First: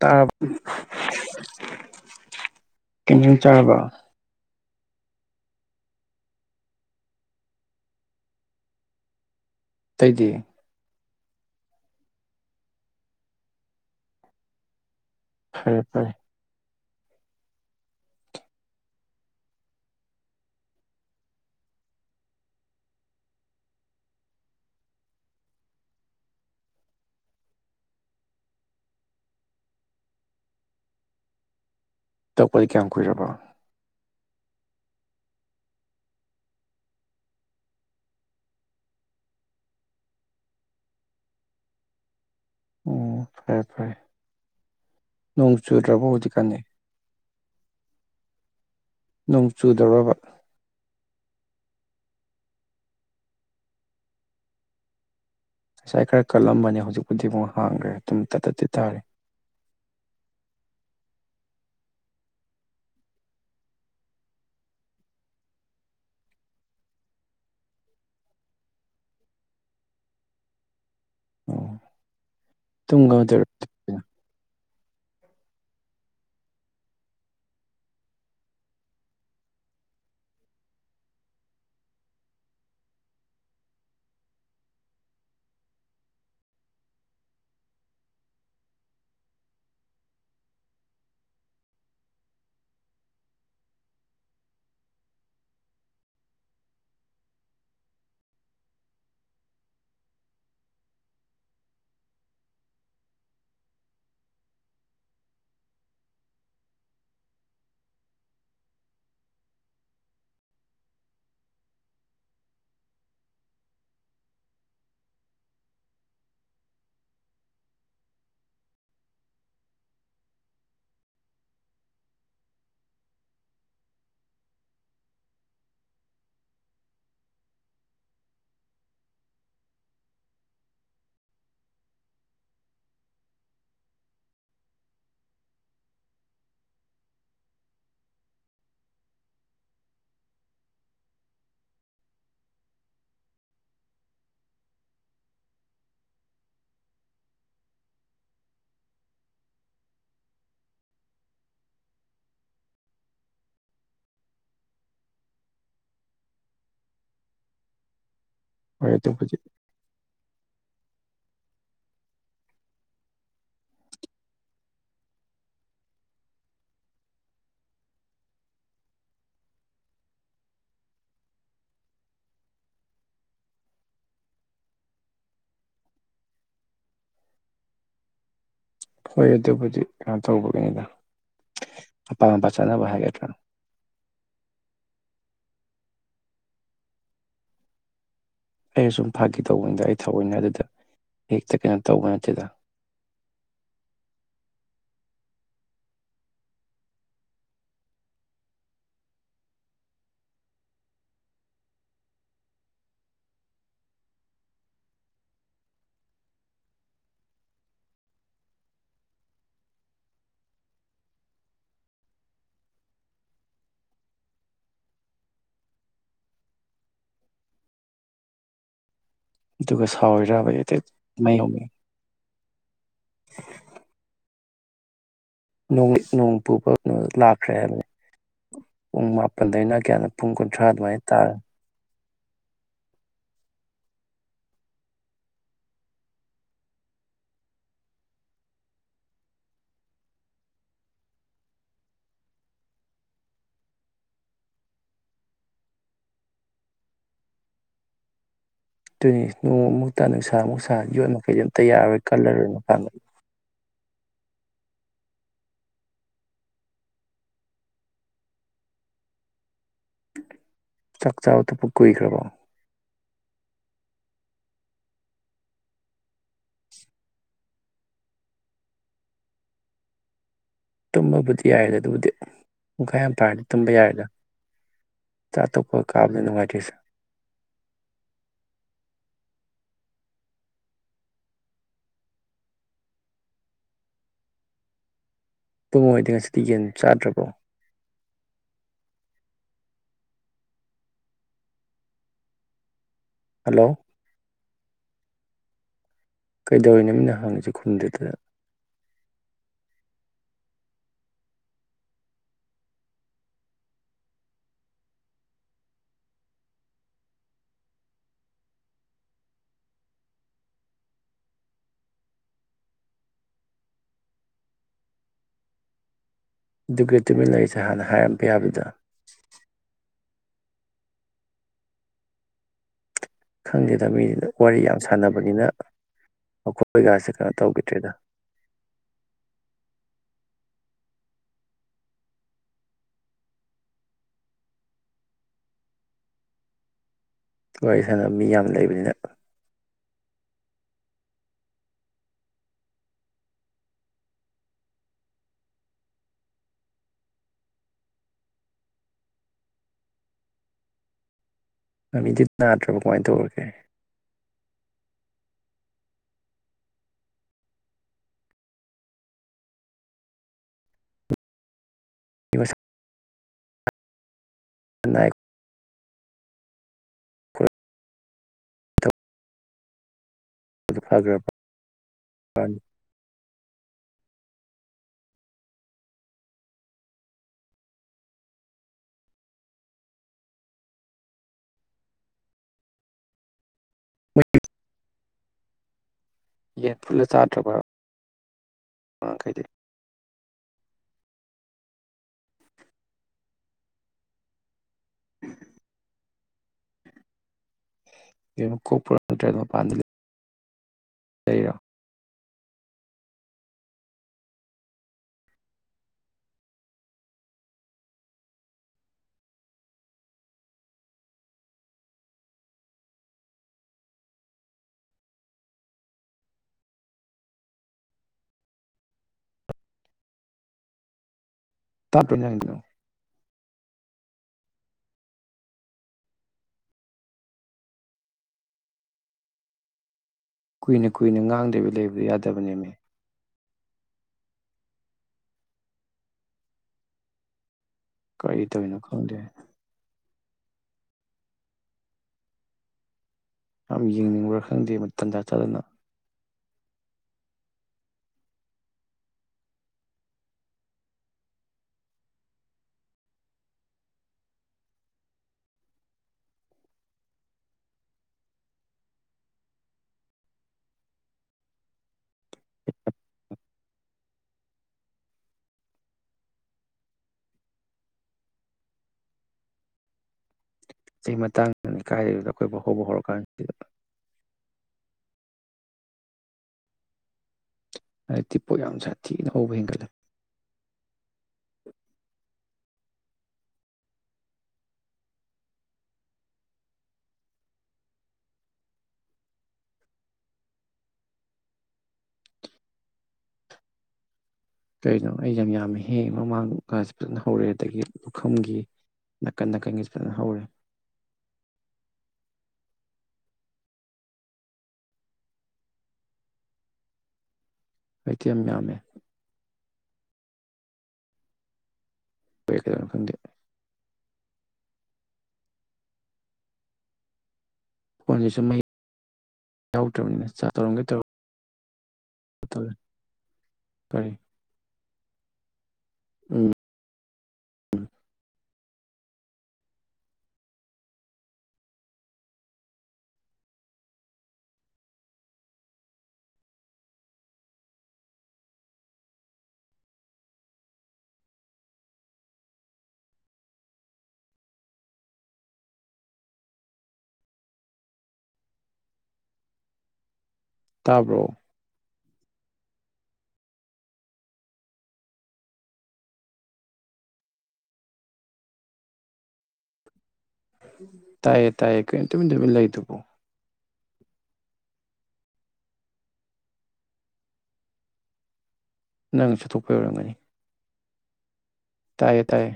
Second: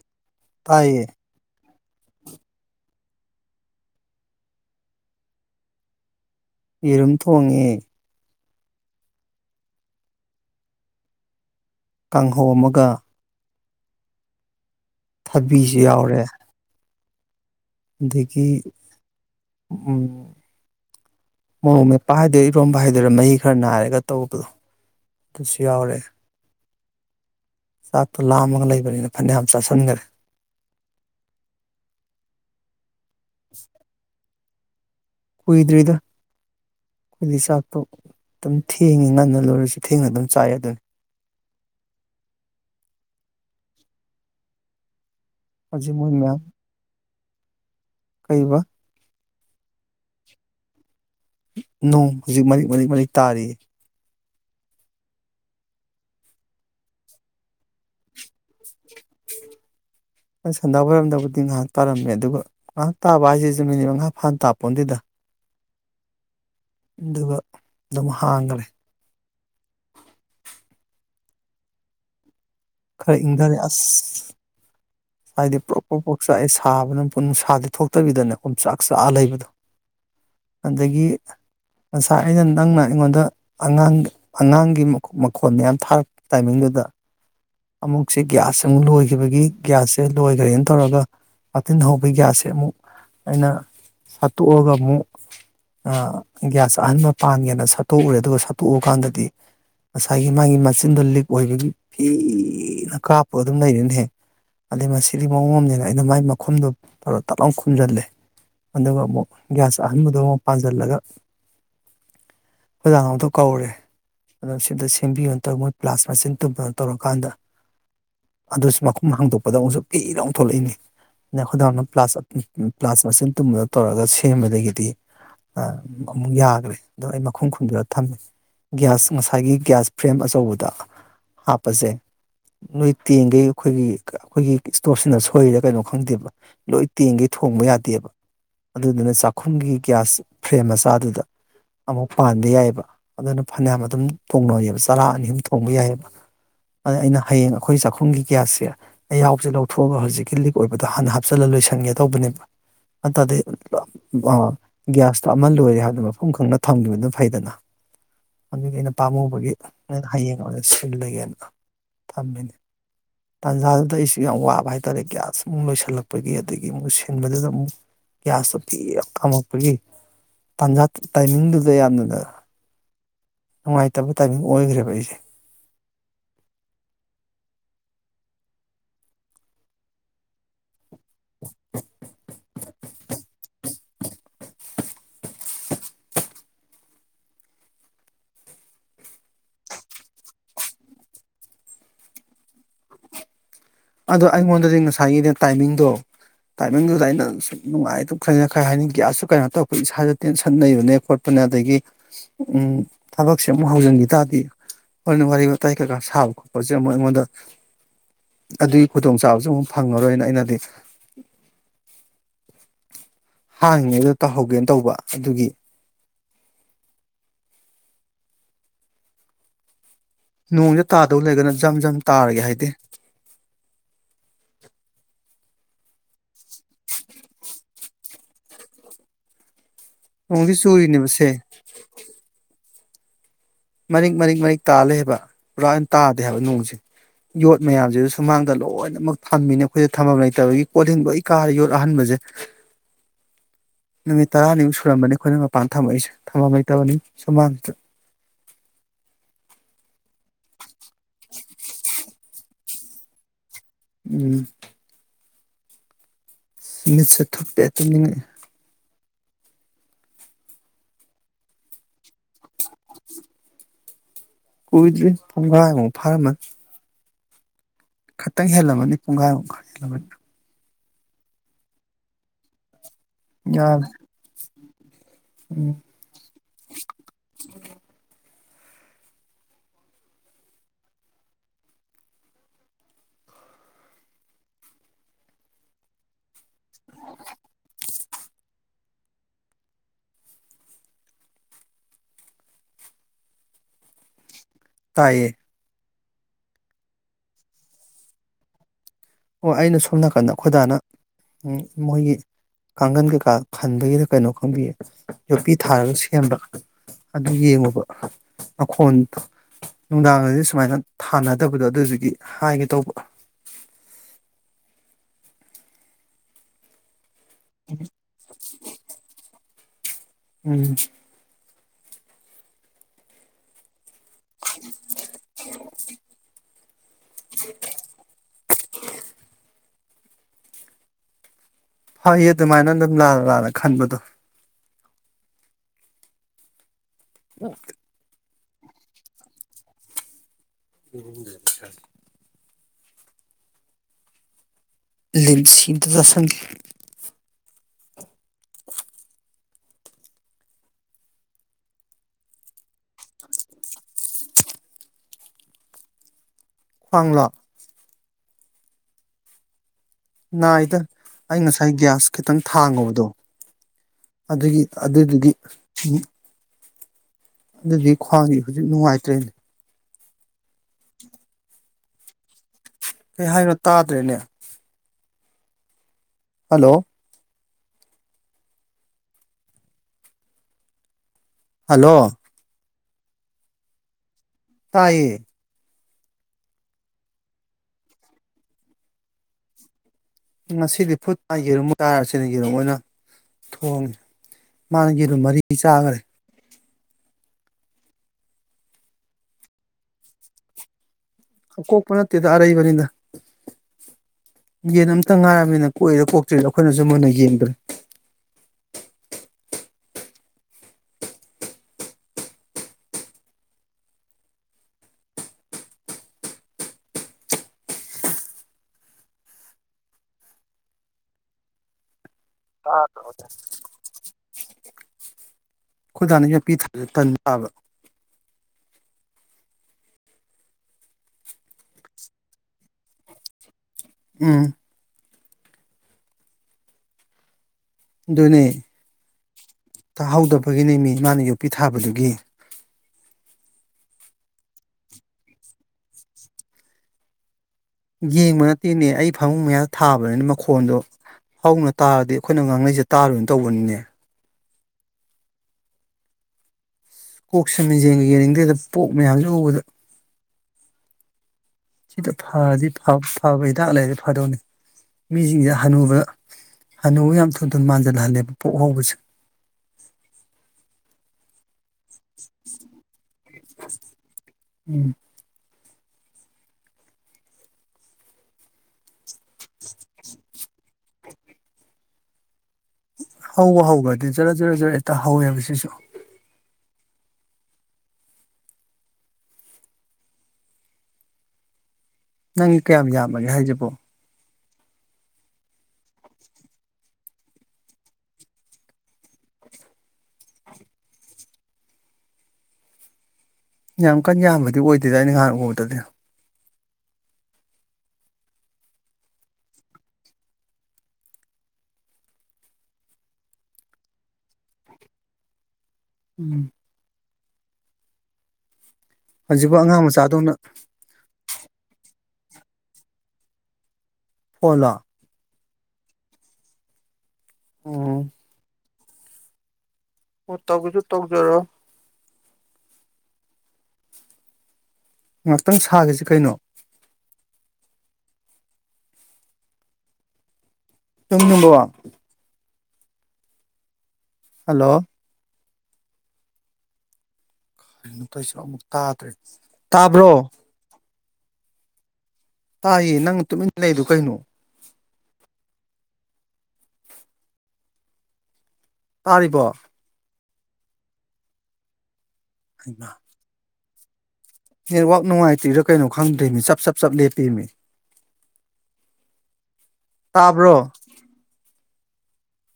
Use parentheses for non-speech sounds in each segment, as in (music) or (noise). ꯇꯥ ꯇꯥꯏꯌꯦ ꯀꯦꯟ ꯆꯥꯔꯔꯕ ꯌꯦꯔꯨꯝ ꯊꯣꯡꯉꯦ ꯇꯩꯗꯤ ꯀꯥꯡꯪꯍꯣꯝꯃꯒ ꯊꯕꯤꯁꯨ ꯐꯔꯦ ꯐꯔꯦ ꯌꯥꯎꯔꯦ ꯑꯗꯒꯤ ꯃꯣꯔꯣꯛ ꯃꯦꯄ ꯍꯥꯏꯗꯣꯏꯔꯥ ꯏꯔꯣꯝꯕ ꯍꯥꯏꯗꯣꯏꯔꯥ ꯃꯍꯤ ꯈꯔ ꯅꯥꯏꯔꯒ ꯇꯧꯕꯗꯣ ꯑꯗꯨꯁꯨ ꯌꯥꯎꯔꯦ ꯆꯥꯛꯇꯣ ꯂꯥꯝꯃꯒ ꯂꯩꯕꯅꯤꯅ ꯐꯅꯌꯥꯝ ꯆꯥꯁꯤꯟꯈꯔꯦ ꯇꯄꯗꯤ ꯀꯌꯥꯝ ꯀꯨꯏꯔꯕ ꯀꯨꯏꯗ꯭ꯔꯤꯗ ꯑꯩꯈꯏꯗꯤ ꯆꯥꯛꯇꯣ ꯑꯗꯨꯝ ꯊꯦꯡꯉꯤ ꯉꯟꯅ ꯂꯣꯏꯔꯁꯨ ꯊꯦꯡꯅ ꯑꯗꯨꯝ ꯆꯥꯏ ꯑꯗꯨꯅꯤ ꯎꯝ ꯐꯔ ꯐꯔꯦ ꯅꯣꯡ ꯍꯧꯖꯤꯛ ꯆꯨ꯭ꯔꯔꯕ ꯃꯣꯏ ꯍꯧꯗꯤ ꯃꯌꯥꯝ ꯀꯥꯟꯅꯅꯤ ꯀꯩꯕ ꯅꯣꯡ ꯆꯨꯗꯧꯔꯕ ꯅꯣꯡ ꯍꯧꯖꯤꯛ ꯃꯔꯤꯛ ꯃꯔꯤꯛ ꯃꯔꯤꯛ ꯇꯥꯔꯤ ꯉꯁꯥꯏ ꯈꯔ ꯀꯜꯂꯝꯕꯅꯦ ꯍꯧꯖꯤꯛꯄꯨꯗꯤ ꯑꯃꯨꯛ ꯍꯥꯡꯈ꯭ꯔꯦ ꯑꯗꯨꯝ ꯇꯠ ꯇꯠ ꯇꯤꯠ ꯇꯥꯔꯦ ꯁꯟꯗꯥ ꯑꯣꯏꯔꯝꯗꯕꯨꯗꯤ ꯉꯥꯏꯍꯥꯛ ꯇꯥꯔꯝꯃꯦ ꯑꯗꯨꯒ ꯉꯥꯏꯍꯥꯛ ꯇꯥꯕ ꯍꯥꯏꯁꯤꯁꯨ ꯃꯤꯅꯤꯠ ꯃꯉꯥ ꯐꯥꯜ ꯇꯥꯞꯄꯣꯟꯗꯨꯗ ꯑꯗꯨꯒ ꯑꯗꯨꯝ ꯍꯥꯡꯈ꯭ꯔꯦ ꯑꯣ ꯈꯔ ꯇꯨꯝꯒꯗꯣꯏꯔꯣ ꯏꯪꯊꯅꯤ ꯑꯁ ꯉꯁ ꯍꯥꯏꯗꯤ ꯄ꯭ꯔꯣꯛ ꯄ꯭ꯔꯣꯛ ꯄꯣꯛꯆꯥꯛꯑ ꯁꯥꯕꯅ ꯅꯨꯡꯁꯥꯗꯤ ꯊꯣꯛꯇꯕꯤꯗꯅ ꯀꯣꯡꯆꯥꯛ ꯆꯥꯛꯑ ꯂꯩꯕꯗꯣ ꯑꯗꯒꯤ ꯉꯁꯥꯏ ꯑꯩꯅ ꯅꯪꯅ ꯑꯩꯉꯣꯟꯗ ꯑꯉꯥꯡ ꯑꯉꯥꯡꯒꯤ ꯃꯈꯣꯟ ꯃꯌꯥꯝ ꯊꯥꯔꯛꯄ ꯇꯥꯏꯃꯤꯡꯗꯨꯗ ꯑꯃꯨꯛꯁꯦ ꯒ꯭ꯌꯥꯁ ꯑꯃꯨꯛ ꯂꯣꯏꯈꯤꯕꯒꯤ ꯒꯤ꯭ꯌꯥꯁꯁꯦ ꯂꯣꯏꯈ꯭ꯔꯦꯅ ꯇꯧꯔꯒ ꯃꯥꯊꯤꯟ ꯍꯧꯕꯒꯤ ꯒꯤꯒ꯭ꯌꯥꯁꯁꯦ ꯑꯃꯨꯛ ꯑꯩꯅ ꯁꯠꯇꯣꯛꯑꯒ ꯑꯃꯨꯛ ꯒꯤꯌꯥꯁ ꯑꯍꯟꯕ ꯄꯥꯟꯒꯦꯅ ꯁꯠꯇꯣꯛꯎꯔꯦ ꯑꯗꯨꯒ ꯁꯠꯇꯣꯛꯑꯀꯥꯟꯗꯗꯤ ꯉꯁꯥꯏꯒꯤ ꯃꯥꯒꯤ ꯃꯆꯤꯟꯗꯣ ꯂꯤꯛ ꯑꯣꯏꯕꯒꯤ ꯐꯤꯅ ꯀꯥꯞꯄꯒ ꯑꯗꯨꯝ ꯂꯩꯔꯦꯅꯦꯍꯦꯛ ꯑꯗꯩ ꯃꯁꯤꯒꯤ ꯃꯑꯣꯡ ꯑꯃꯅꯤꯅ ꯑꯩꯅ ꯃꯥꯏ ꯃꯈꯨꯝꯗꯣ ꯇꯧꯔ ꯇꯞꯂ ꯈꯨꯝꯖꯤꯜꯂꯦ ꯑꯗꯨꯒ ꯑꯃꯨꯛ ꯒ꯭ꯌꯥꯁ ꯑꯍꯟꯕꯗꯣ ꯑꯃꯨꯛ ꯄꯥꯟꯁꯤꯜꯂꯒ ꯑꯣꯖꯥꯅ ꯑꯃꯗ ꯀꯧꯔꯦ ꯑ ꯁꯤꯗ ꯁꯦꯝꯕꯤꯌꯨꯅ ꯇꯧꯒ ꯃꯣꯏ ꯄ꯭ꯂꯥꯁ ꯃꯆꯤꯟ ꯇꯨꯝꯕꯅ ꯇꯧꯔꯀꯥꯟꯗ ꯑꯗꯨꯁꯨ ꯃꯈꯨꯝ ꯍꯥꯡꯗꯣꯛꯄ ꯄꯗ ꯑꯃꯨꯛꯁꯨ ꯀꯤꯔ ꯑꯃꯨꯛ ꯊꯣꯛꯂꯛꯏꯅꯤ ꯑ ꯈꯨꯗꯥꯅ ꯄ꯭ꯂꯥꯁ ꯄ꯭ꯂꯥꯁ ꯃꯆꯤꯟ ꯇꯨꯝꯕꯗ ꯇꯧꯔꯒ ꯁꯦꯝꯕꯗꯒꯤꯗꯤ ꯑꯃꯨꯛ ꯌꯥꯈ꯭ꯔꯦ ꯑꯗꯣ ꯑꯩ ꯃꯈꯨꯝ ꯈꯨꯟꯗꯨꯗ ꯊꯝꯃꯦ ꯒ꯭ꯌꯥꯁ ꯉꯁꯥꯏꯒꯤ ꯒ꯭ꯌꯥꯁ ꯐ꯭ꯔꯦꯝ ꯑꯆꯧꯕꯗ ꯍꯥꯞꯄꯁꯦ ꯅꯣꯏ ꯇꯦꯡꯈꯩ ꯑꯩꯈꯣꯏꯒꯤ ꯑꯩꯈꯣꯏꯒꯤ ꯏꯁꯇꯣꯞꯁꯤꯅ ꯁꯣꯏꯔꯤꯗ ꯀꯩꯅꯣ ꯈꯪꯗꯦꯕ ꯂꯣꯏ ꯇꯦꯡꯒꯦ ꯊꯣꯡꯕ ꯌꯥꯗꯦꯕ ꯑꯗꯨꯗꯨꯅ ꯆꯥꯛꯈꯨꯝꯒꯤ ꯒꯤꯒ꯭ꯌꯥꯁ ꯐ꯭ꯔꯦꯝ ꯃꯆꯥꯗꯨꯗ ꯑꯃꯨꯛ ꯄꯥꯟꯕꯕ ꯌꯥꯏꯑꯕ ꯑꯗꯨꯅ ꯐꯅꯌꯥꯝ ꯑꯗꯨꯝ ꯊꯣꯡꯅꯌꯦꯕ ꯆꯔꯥ ꯑꯅꯤ ꯑꯍꯨꯝ ꯊꯣꯡꯕ ꯌꯥꯏꯑꯕ ꯑ ꯑꯩꯅ ꯍꯌꯦꯡ ꯑꯩꯈꯣꯏ ꯆꯥꯛꯈꯨꯝꯒꯤ ꯒꯤꯒ꯭ꯌꯥꯁꯁꯦ ꯑꯍꯎꯁꯦ ꯂꯧꯊꯣꯛꯑꯒ ꯍꯧꯖꯤꯛꯀꯤ ꯂꯤꯛ ꯑꯣꯏꯕꯗ ꯍꯥꯟꯅ ꯍꯥꯞꯆꯤꯜꯂ ꯂꯣꯏꯁꯤꯟꯒꯦ ꯇꯧꯕꯅꯦꯕ ꯑꯗꯨꯗꯤ ꯒ꯭ꯌꯥꯁꯇꯣ ꯑꯃ ꯂꯣꯏꯔꯦ ꯍꯥꯏꯕꯗ ꯃꯐꯝ ꯈꯪꯅ ꯊꯝꯈꯤꯕꯗꯨ ꯐꯩꯗꯅ ꯑꯗꯨꯒꯤ ꯍꯣꯏ ꯑꯩꯅ ꯑꯗꯨꯕꯨꯗꯤ ꯄꯥꯝꯃꯨꯕꯒꯤꯩꯅ ꯍꯌꯦꯡꯉ ꯁꯤꯜꯂꯒꯦꯅ ꯊꯝꯃꯤꯅꯤ ꯇꯟꯖꯥ ꯑꯗ ꯑꯩꯁꯨ ꯌꯥꯝ ꯋꯥꯕ ꯍꯥꯏꯇꯥꯔꯦ ꯒ꯭ꯌꯥꯁ ꯑꯃꯨꯛ ꯂꯣꯏꯁꯤꯜꯂꯛꯄꯒꯤ ꯑꯗꯒꯤ ꯑꯃꯨꯛ ꯁꯤꯟꯕꯗꯨꯗ ꯑꯃꯨꯛ ꯒ꯭ꯌꯥꯁꯇꯣ ꯄꯤꯔ ꯀꯥꯝꯃꯛꯄꯒꯤ ꯇꯟꯖꯥ ꯇꯥꯏꯃꯤꯡꯗꯨꯗ ꯌꯥꯝꯅꯅ ꯅꯨꯡꯉꯥꯏꯇꯕ ꯇꯥꯏꯃꯤꯡ ꯑꯣꯏꯈ꯭ꯔꯦꯕ ꯑꯩꯁꯦ ꯍꯣꯏ ꯑꯗꯨꯕꯨꯗꯤ ꯀꯩꯅꯣ ꯇꯧꯕꯒꯤꯅꯤꯗ ꯑꯄꯥ ꯃꯄꯥ ꯆꯥꯅꯕ ꯍꯥꯏꯒꯗ꯭ꯔꯥ ꯑꯩ ꯑꯁꯨꯝ ꯐꯥꯈꯤ ꯇꯧꯕꯅꯤꯗ ꯑꯩ ꯊꯑꯣꯏꯅ ꯑꯗꯨꯗ ꯍꯦꯛꯇ ꯀꯩꯅꯣ ꯇꯧꯕ ꯅꯠꯇꯦꯗ ꯑꯗꯣ ꯑꯩꯉꯣꯟꯗꯗꯤ ꯉꯁꯥꯏꯒꯤꯅꯦ ꯇꯥꯏꯃꯤꯡꯗꯣ ꯇꯥꯏꯃꯤꯡꯗꯨꯗ ꯑꯩꯅ ꯁꯨꯝ ꯅꯨꯡꯉꯥꯏꯇ ꯈꯔꯅ ꯈꯔ ꯍꯥꯏꯅꯤꯡꯈꯤ ꯑꯁꯨ ꯀꯩꯅꯣ ꯇꯧꯔꯛꯄ ꯏꯁꯥꯗ ꯇꯦꯟꯁꯟ ꯂꯩꯩꯕꯅꯦ ꯈꯣꯠꯄꯅꯦ ꯑꯗꯒꯤ ꯊꯕꯛꯁꯦ ꯑꯃꯨꯛ ꯍꯧꯖꯤꯟꯈꯤ ꯇꯥꯔꯗꯤ ꯍꯣꯔꯅ ꯋꯥꯔꯤ ꯋꯥꯇꯥꯏ ꯀꯩꯀꯥ ꯁꯥꯕ ꯈꯣꯠꯄꯁꯦ ꯑꯃꯨꯛ ꯑꯩꯉꯣꯟꯗ ꯑꯗꯨꯒꯤ ꯈꯨꯗꯣꯡꯆꯥꯥꯕꯁꯨ ꯑꯃꯨꯛ ꯐꯪꯉꯔꯣꯏꯅ ꯑꯩꯅꯗꯤ ꯍꯥꯡꯉꯤꯉꯩꯗ ꯇꯧꯍꯧꯒꯦꯅ ꯇꯧꯕ ꯑꯗꯨꯒꯤ ꯑꯗꯨꯒꯒꯁ ꯅꯣꯡꯁ ꯇꯥꯗꯧ ꯂꯩꯔꯒꯅ ꯖꯝ ꯖꯝ ꯇꯥꯔꯒꯦ ꯍꯥꯏꯗꯤꯦ ꯅꯣꯡ ꯄꯨꯕꯩꯅ ꯂꯥꯛꯈ꯭ꯔꯦ ꯍꯥꯏꯕꯅꯤ ꯄꯨꯡ ꯃꯥꯄꯜꯗꯩꯅ ꯀꯌꯥꯅ ꯄꯨꯡ ꯅꯣꯡꯗꯤ ꯀꯨꯟꯊ꯭ꯔꯥ ꯑꯗꯨꯃꯥꯏꯅ ꯇꯥꯔꯦ ꯆꯨꯔꯤꯅꯦꯕꯁꯦ ꯃꯔꯤꯛ ꯃꯔꯤꯛ ꯃꯔꯤꯛ ꯇꯥꯜꯂꯦꯕ ꯄꯨꯔꯥꯅ ꯇꯥꯗꯦ ꯍꯥꯏꯕ ꯅꯣꯡꯁꯦ ꯌꯣꯠ ꯃꯌꯥꯝꯁꯤꯗ ꯁꯨꯃꯥꯡꯗ ꯂꯣꯏꯅꯃꯛ ꯊꯝꯃꯤꯅ ꯑꯩꯈꯣꯏꯗ ꯊꯝꯃꯝ ꯂꯩꯇꯕꯒꯤ ꯀꯣꯜꯍꯟ ꯂꯣꯏ ꯀꯥꯔꯦ ꯌꯣꯠ ꯑꯍꯟꯕꯁꯦ ꯅꯨꯃꯤꯠ ꯇꯔꯥꯅꯤꯃꯨꯛ ꯁꯨꯔꯝꯕꯅꯤ ꯑꯩꯈꯣꯏꯅ ꯃꯄꯥꯟꯗ ꯊꯝꯃꯛꯏꯁꯦ ꯊꯝꯃꯝ ꯂꯩꯇꯕꯅꯤ ꯁꯨꯃꯥꯡꯁꯤꯗ ꯑꯗꯨꯅꯤ ꯅꯣꯃꯨꯛꯇ ꯅ ꯁꯃꯨ ꯁ ꯌꯣꯠ ꯃꯈꯩꯗꯤ ꯑꯝꯇ ꯌꯥꯔꯣꯏ ꯇꯂꯒꯅ ꯊꯥꯟ ꯎꯝ ꯃꯤꯠꯁꯦ ꯊꯣꯛꯇꯦ ꯇꯨꯝꯅꯤꯡꯉꯛ ꯆꯥꯛꯆꯥ ꯇꯣꯞꯄꯛ ꯀꯨꯏꯈ꯭ꯔꯕ ꯀꯨꯏꯗ꯭ꯔꯤ ꯄꯨꯡꯈꯥꯏꯃꯨꯛ ꯐꯥꯔꯝꯃꯦ ꯈꯛꯇꯪ ꯍꯦꯜꯂꯕꯅꯤ ꯄꯨꯡꯈꯥꯏꯃꯨꯛ ꯈꯔ ꯍꯦꯜꯂꯕꯅꯤ ꯇꯨꯝꯃꯕꯨꯗꯤ ꯌꯥꯏꯔꯦ ꯑꯗꯨꯕꯨꯗꯤ ꯄꯨꯡꯈꯥ ꯌꯥꯝ ꯄꯥꯔꯗꯤ ꯇꯨꯝꯕ ꯌꯥꯔꯦ ꯌꯥꯔꯦꯗ ꯆꯥꯇ ꯎꯝ ꯀꯣꯏ ꯀꯥꯕ ꯅꯅꯨꯡꯉꯥꯏꯇꯁ ꯇꯨꯡꯣꯏꯗꯤ ꯉꯁꯤꯗꯤ ꯌꯦꯟ ꯆꯥꯗ꯭ꯔꯕꯣ ꯍꯜꯂꯣ ꯇꯥꯏꯌꯦ ꯀꯩꯗꯧꯔꯤꯅ ꯃꯤꯅ ꯍꯪꯉꯁꯤ ꯈꯨꯟꯗꯨꯗ ꯑꯣ ꯑꯩꯅ ꯁꯣꯝ ꯅꯥꯀꯟꯗ ꯑꯩꯈꯣꯏꯗꯥꯅ ꯃꯣꯏꯒꯤ ꯀꯥꯡꯒꯟ ꯀꯩꯀꯥ ꯈꯟꯕꯒꯤꯅ ꯀꯩꯅꯣ ꯈꯪꯕꯤꯌꯦ ꯌꯣꯠꯄꯤ ꯊꯥꯔꯒ ꯁꯦꯝꯕ ꯑꯗꯨ ꯌꯦꯡꯉꯨꯕ ꯃꯈꯈꯣꯟꯗꯣ ꯅꯨꯡꯗꯥꯡꯗꯗꯤ ꯁꯨꯃꯥꯏꯅ ꯊꯥꯅꯗꯕꯗꯣ ꯑꯗꯨꯗꯨꯒꯤ ꯍꯥꯏꯒꯦ ꯇꯧꯕ ꯗꯨ ꯇꯨꯃꯤꯟꯅ ꯂꯩꯔꯤꯁꯦ ꯍꯥꯟꯅ ꯍꯥꯏꯔꯝꯕ ꯌꯥꯕꯗ ꯎꯝ ꯈꯪꯗꯦ ꯃꯤ ꯋꯥꯔꯤ ꯌꯥꯝ ꯁꯥꯟꯅꯕꯅꯤꯅ ꯃꯈꯣꯏꯒꯁꯦ ꯀꯩꯅꯣ ꯇꯧꯈꯤꯗ꯭ꯔꯦꯗ ꯍ ꯐꯩꯌꯦ ꯑꯗꯨꯃꯥꯏꯅ ꯑꯗꯨꯝ ꯂꯥꯜꯂ ꯂꯥꯜꯂ ꯈꯟꯕꯗꯣ ꯀ ꯁꯅ ꯃꯤ ꯌꯥꯝ ꯂꯩꯕꯅꯤꯅ ꯎꯝ ꯂꯦꯝꯁꯤꯗꯗ ꯁꯪꯒꯤꯦ ꯑꯗꯨꯗꯤꯅꯅꯥꯠꯇ꯭ꯔꯕ ꯀꯃꯥꯏꯅ ꯇꯧꯔꯒꯦ ꯈ꯭ꯣ ꯑꯩꯗ ꯑꯅ ꯑꯩ ꯒ꯭ꯌꯥꯁ ꯃꯤ ꯈꯤꯇꯪ ꯃꯁꯥ ꯊꯥꯡꯉꯨꯕꯗꯣ ꯑꯗꯨꯒꯤ ꯅꯥꯏ ꯑꯗꯨꯗꯨꯒꯤ ꯈꯣꯠꯂꯤ ꯑꯗꯨꯗꯤ ꯈ꯭ꯋꯥꯡꯁꯤ ꯍꯧꯖꯤꯛ ꯅꯨꯡꯉꯥꯏꯇ꯭ꯔꯦꯅꯦ ꯑ ꯐꯖ ꯀꯩ ꯍꯥꯏꯅꯣ ꯇꯥꯗ꯭ꯔꯦꯅꯦ ꯍꯜꯂꯣ ꯍꯜꯂꯣ ꯎ ꯇꯥꯏꯌꯦ ꯌꯦꯟ ꯐꯨꯂ ꯆꯥꯗ꯭ꯔꯕ ꯃꯃꯥꯡꯈꯩꯗꯤ ꯉꯁꯤꯗꯤ ꯐꯨꯠ ꯌꯦꯔꯨꯝ ꯀꯥꯏꯔꯁꯤꯅ ꯌꯦꯔꯨꯝ ꯑꯣꯏꯅ ꯊꯣꯡꯉꯦ ꯃꯥꯅ ꯌꯦꯔꯨꯝ ꯃꯔꯤ ꯆꯥꯈ꯭ꯔꯦ ꯣ꯭ꯔ ꯄꯥꯟ ꯍꯣ ꯇꯦꯗ ꯑꯔꯩꯕꯅꯤꯗ ꯌꯦꯟ ꯑꯝꯇ ꯉꯥꯏꯔꯕꯅꯤꯅ ꯀꯣꯛꯏꯔ ꯀꯣꯛꯇ꯭ꯔꯤꯗ ꯑꯩꯈꯣꯏꯅꯁꯨ ꯃꯨꯟꯅ ꯌꯦꯡꯗ꯭ꯔꯦ ꯇꯠ ꯅꯣ ꯑꯩꯣꯏꯗꯥꯥꯅ ꯇꯥꯕ ꯀꯨꯏꯅ ꯀꯨꯏꯅ ꯉꯥꯡꯗꯕ ꯂꯩꯕꯗꯨ ꯌꯥꯗꯕ ꯅꯃꯤ ꯎꯝ ꯀꯔꯤ ꯑꯗꯨꯅꯦ ꯇꯧꯔꯤꯅꯣ ꯈꯪꯗꯦ ꯇꯥꯍꯧꯗꯕ ꯒꯤꯅꯤ ꯃꯤ ꯃꯥꯅ ꯌꯣꯛꯄꯤ ꯊꯥꯕꯗꯨꯒꯤ ꯌꯥꯝ ꯌꯦꯡꯅꯤꯡꯕ꯭ꯔꯥ ꯈꯪꯗꯦꯟꯖꯥ ꯆꯥꯗꯅ ꯌꯦꯡꯕ ꯅꯠꯇꯦꯅꯦ ꯑꯩ ꯐꯃꯨꯡ ꯃꯌꯥ ꯊꯥꯕꯅꯤꯅ ꯃꯈꯣꯟꯗꯣ ꯍꯧꯅ ꯇꯥꯔꯗꯤ ꯑꯩꯈꯣꯏꯅ ꯉꯥꯡꯅꯩꯁꯦ ꯇꯥꯔꯣꯏꯅ ꯇꯧꯕꯅꯤꯅꯦ ꯀꯣꯛꯁ ꯃꯦꯟꯖꯦꯟꯒ ꯌꯦꯡꯅꯤꯡꯗꯦꯗ ꯀꯣꯛ ꯃꯌꯥꯝꯁꯦ ꯎꯕꯗ ꯁꯤꯗ ꯐꯔꯗꯤ ꯐꯕ ꯍꯤꯗꯥꯛ ꯂꯩꯔꯗꯤ ꯐꯗꯧꯅꯤ ꯃꯤꯁꯤꯡꯁꯤꯦ ꯍꯅꯨꯕ ꯍꯅꯨ ꯌꯥꯝ ꯊꯨ ꯊꯨ ꯃꯥꯟꯁꯤꯜꯍꯜꯂꯦꯕ ꯄꯣꯛ ꯍꯧꯕꯁ ꯑꯩ ꯃꯇꯥꯡ ꯏꯀꯥꯏꯕꯗ ꯑꯩꯈꯣꯏ ꯍꯣꯧꯕ ꯍꯧꯔꯛꯀꯥꯟꯁꯤ ꯎꯝ ꯍꯥꯏ ꯇꯤꯄꯒꯒꯥꯁ ꯊꯤꯅ ꯍꯧꯕ ꯍꯦꯟꯒ꯭ꯔꯗ (inaudible) ꯍꯧꯕ ꯍꯧꯕ ꯑꯗꯨ ꯖꯔ ꯖꯔ ꯖꯔꯦ ꯍꯦꯛꯇ ꯍꯧꯋꯦ ꯁꯤꯁꯨ ꯅꯪ ꯀꯌꯥꯝ ꯌꯥꯝꯃꯒꯦ ꯍꯥꯏꯖꯕꯣ ꯀꯩꯅꯣ ꯑꯩ ꯌꯥꯝ ꯌꯥꯝ ꯍꯦꯡꯉ ꯃꯃꯥꯡꯒꯁꯨ ꯐꯖꯅ ꯍꯧꯔꯦ ꯑꯗꯒꯤ ꯄꯨꯈꯝꯒꯤ ꯅꯥꯀꯟ ꯅꯥꯀꯟꯒꯤꯁꯨ ꯐꯖꯅ ꯍꯧꯔꯦ ꯌꯥꯝ ꯀꯟ ꯌꯥꯝꯕꯗꯤ ꯑꯣꯏꯗꯣꯏꯗ꯭ꯔ ꯑꯩꯅ ꯉꯍꯥꯟ ꯎꯕꯗꯗꯤ ꯍꯥꯏꯗꯤ ꯌꯥꯝ ꯌꯥꯝꯃꯦ ꯑꯣꯏ ꯀꯗ ꯈꯗ ꯎꯝ ꯄꯨ ꯁ ꯃꯩ ꯍꯧꯖꯤꯛꯐ ꯑꯉꯥꯡ ꯃꯆꯥꯗꯧꯅ ꯦ ꯀꯥꯏ ꯐꯣꯅꯥ ꯎꯝ ꯎꯝ ꯑꯣ ꯇꯒꯁꯨ ꯇꯒꯖꯔꯣ ꯉꯍꯥꯛꯇꯪ ꯁꯥꯈꯤꯁꯤ ꯀꯩꯅꯣ ꯇꯨꯝꯕ ꯋꯥ ꯍꯜꯂꯣ ꯅꯠꯇꯁꯤ ꯑꯃꯨꯛ ꯇꯥꯗ꯭ꯔꯦ ꯇꯥꯕ꯭ꯔꯣ ꯇꯥꯕ꯭ꯔꯣ ꯇꯥꯏꯌꯦ ꯅꯪꯅ ꯇꯨꯃꯤꯟꯅ ꯂꯩꯛꯏꯗꯨ ꯀꯩꯅꯣ ꯇꯥꯔꯤꯕꯣ ꯇꯥꯏꯌꯦ ꯇꯥꯏꯌꯦ ꯀ ꯇꯃꯤ ꯇꯦꯃꯤꯦꯟ ꯂꯥꯏ ꯍꯩꯃꯥ ꯇꯧꯕꯣ ꯅꯦꯠꯋꯥꯛ ꯅꯨꯡꯉꯥꯏꯇ꯭ꯔꯤꯔꯣ ꯀꯩꯅꯣ ꯈꯪꯗ꯭ꯔꯤꯃꯤ ꯆꯞ ꯆꯞ ꯆꯞ ꯂꯦꯞꯄꯤꯃꯤ ꯅꯪ ꯆꯠꯊꯣꯛꯄ ꯑꯣꯏꯔꯝꯒꯅꯤ ꯇꯥꯏꯌꯦ ꯇꯥꯏꯌꯦ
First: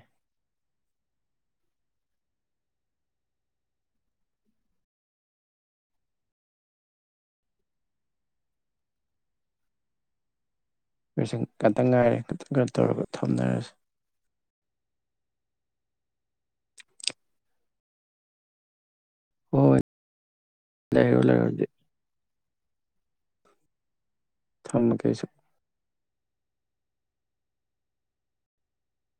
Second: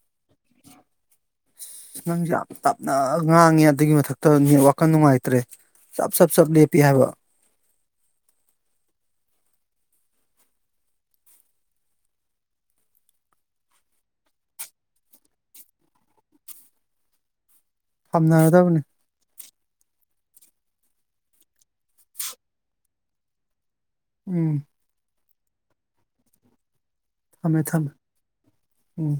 ꯅꯪꯁꯨꯦ ꯌꯥꯝ ꯇꯞꯅ ꯉꯥꯡꯉꯦ ꯑꯗꯨꯒꯤ ꯃꯊꯛꯇ ꯅꯦꯠ ꯋꯥꯈꯜ ꯅꯨꯡꯉꯥꯏꯇ꯭ꯔꯦ ꯆꯞ ꯆꯞ ꯆꯞ ꯂꯦꯞꯄꯤ ꯍꯥꯏꯕ ꯃꯣꯏꯁꯤꯡ ꯈꯇꯪ ꯉꯥꯏꯔꯦ ꯇꯪꯩꯅ ꯇꯧꯔꯒ ꯊꯝꯅꯔꯁꯤ ꯊꯝꯅꯔꯗꯕꯅꯤ ꯍꯣꯏ ꯍꯣꯏ ꯂꯩꯔꯣ ꯂꯩꯔꯣꯗꯤ ꯎꯝ ꯊꯅ ꯀꯩꯁꯨ ꯊꯝꯃꯦ ꯊꯝꯃꯦ ꯎꯝ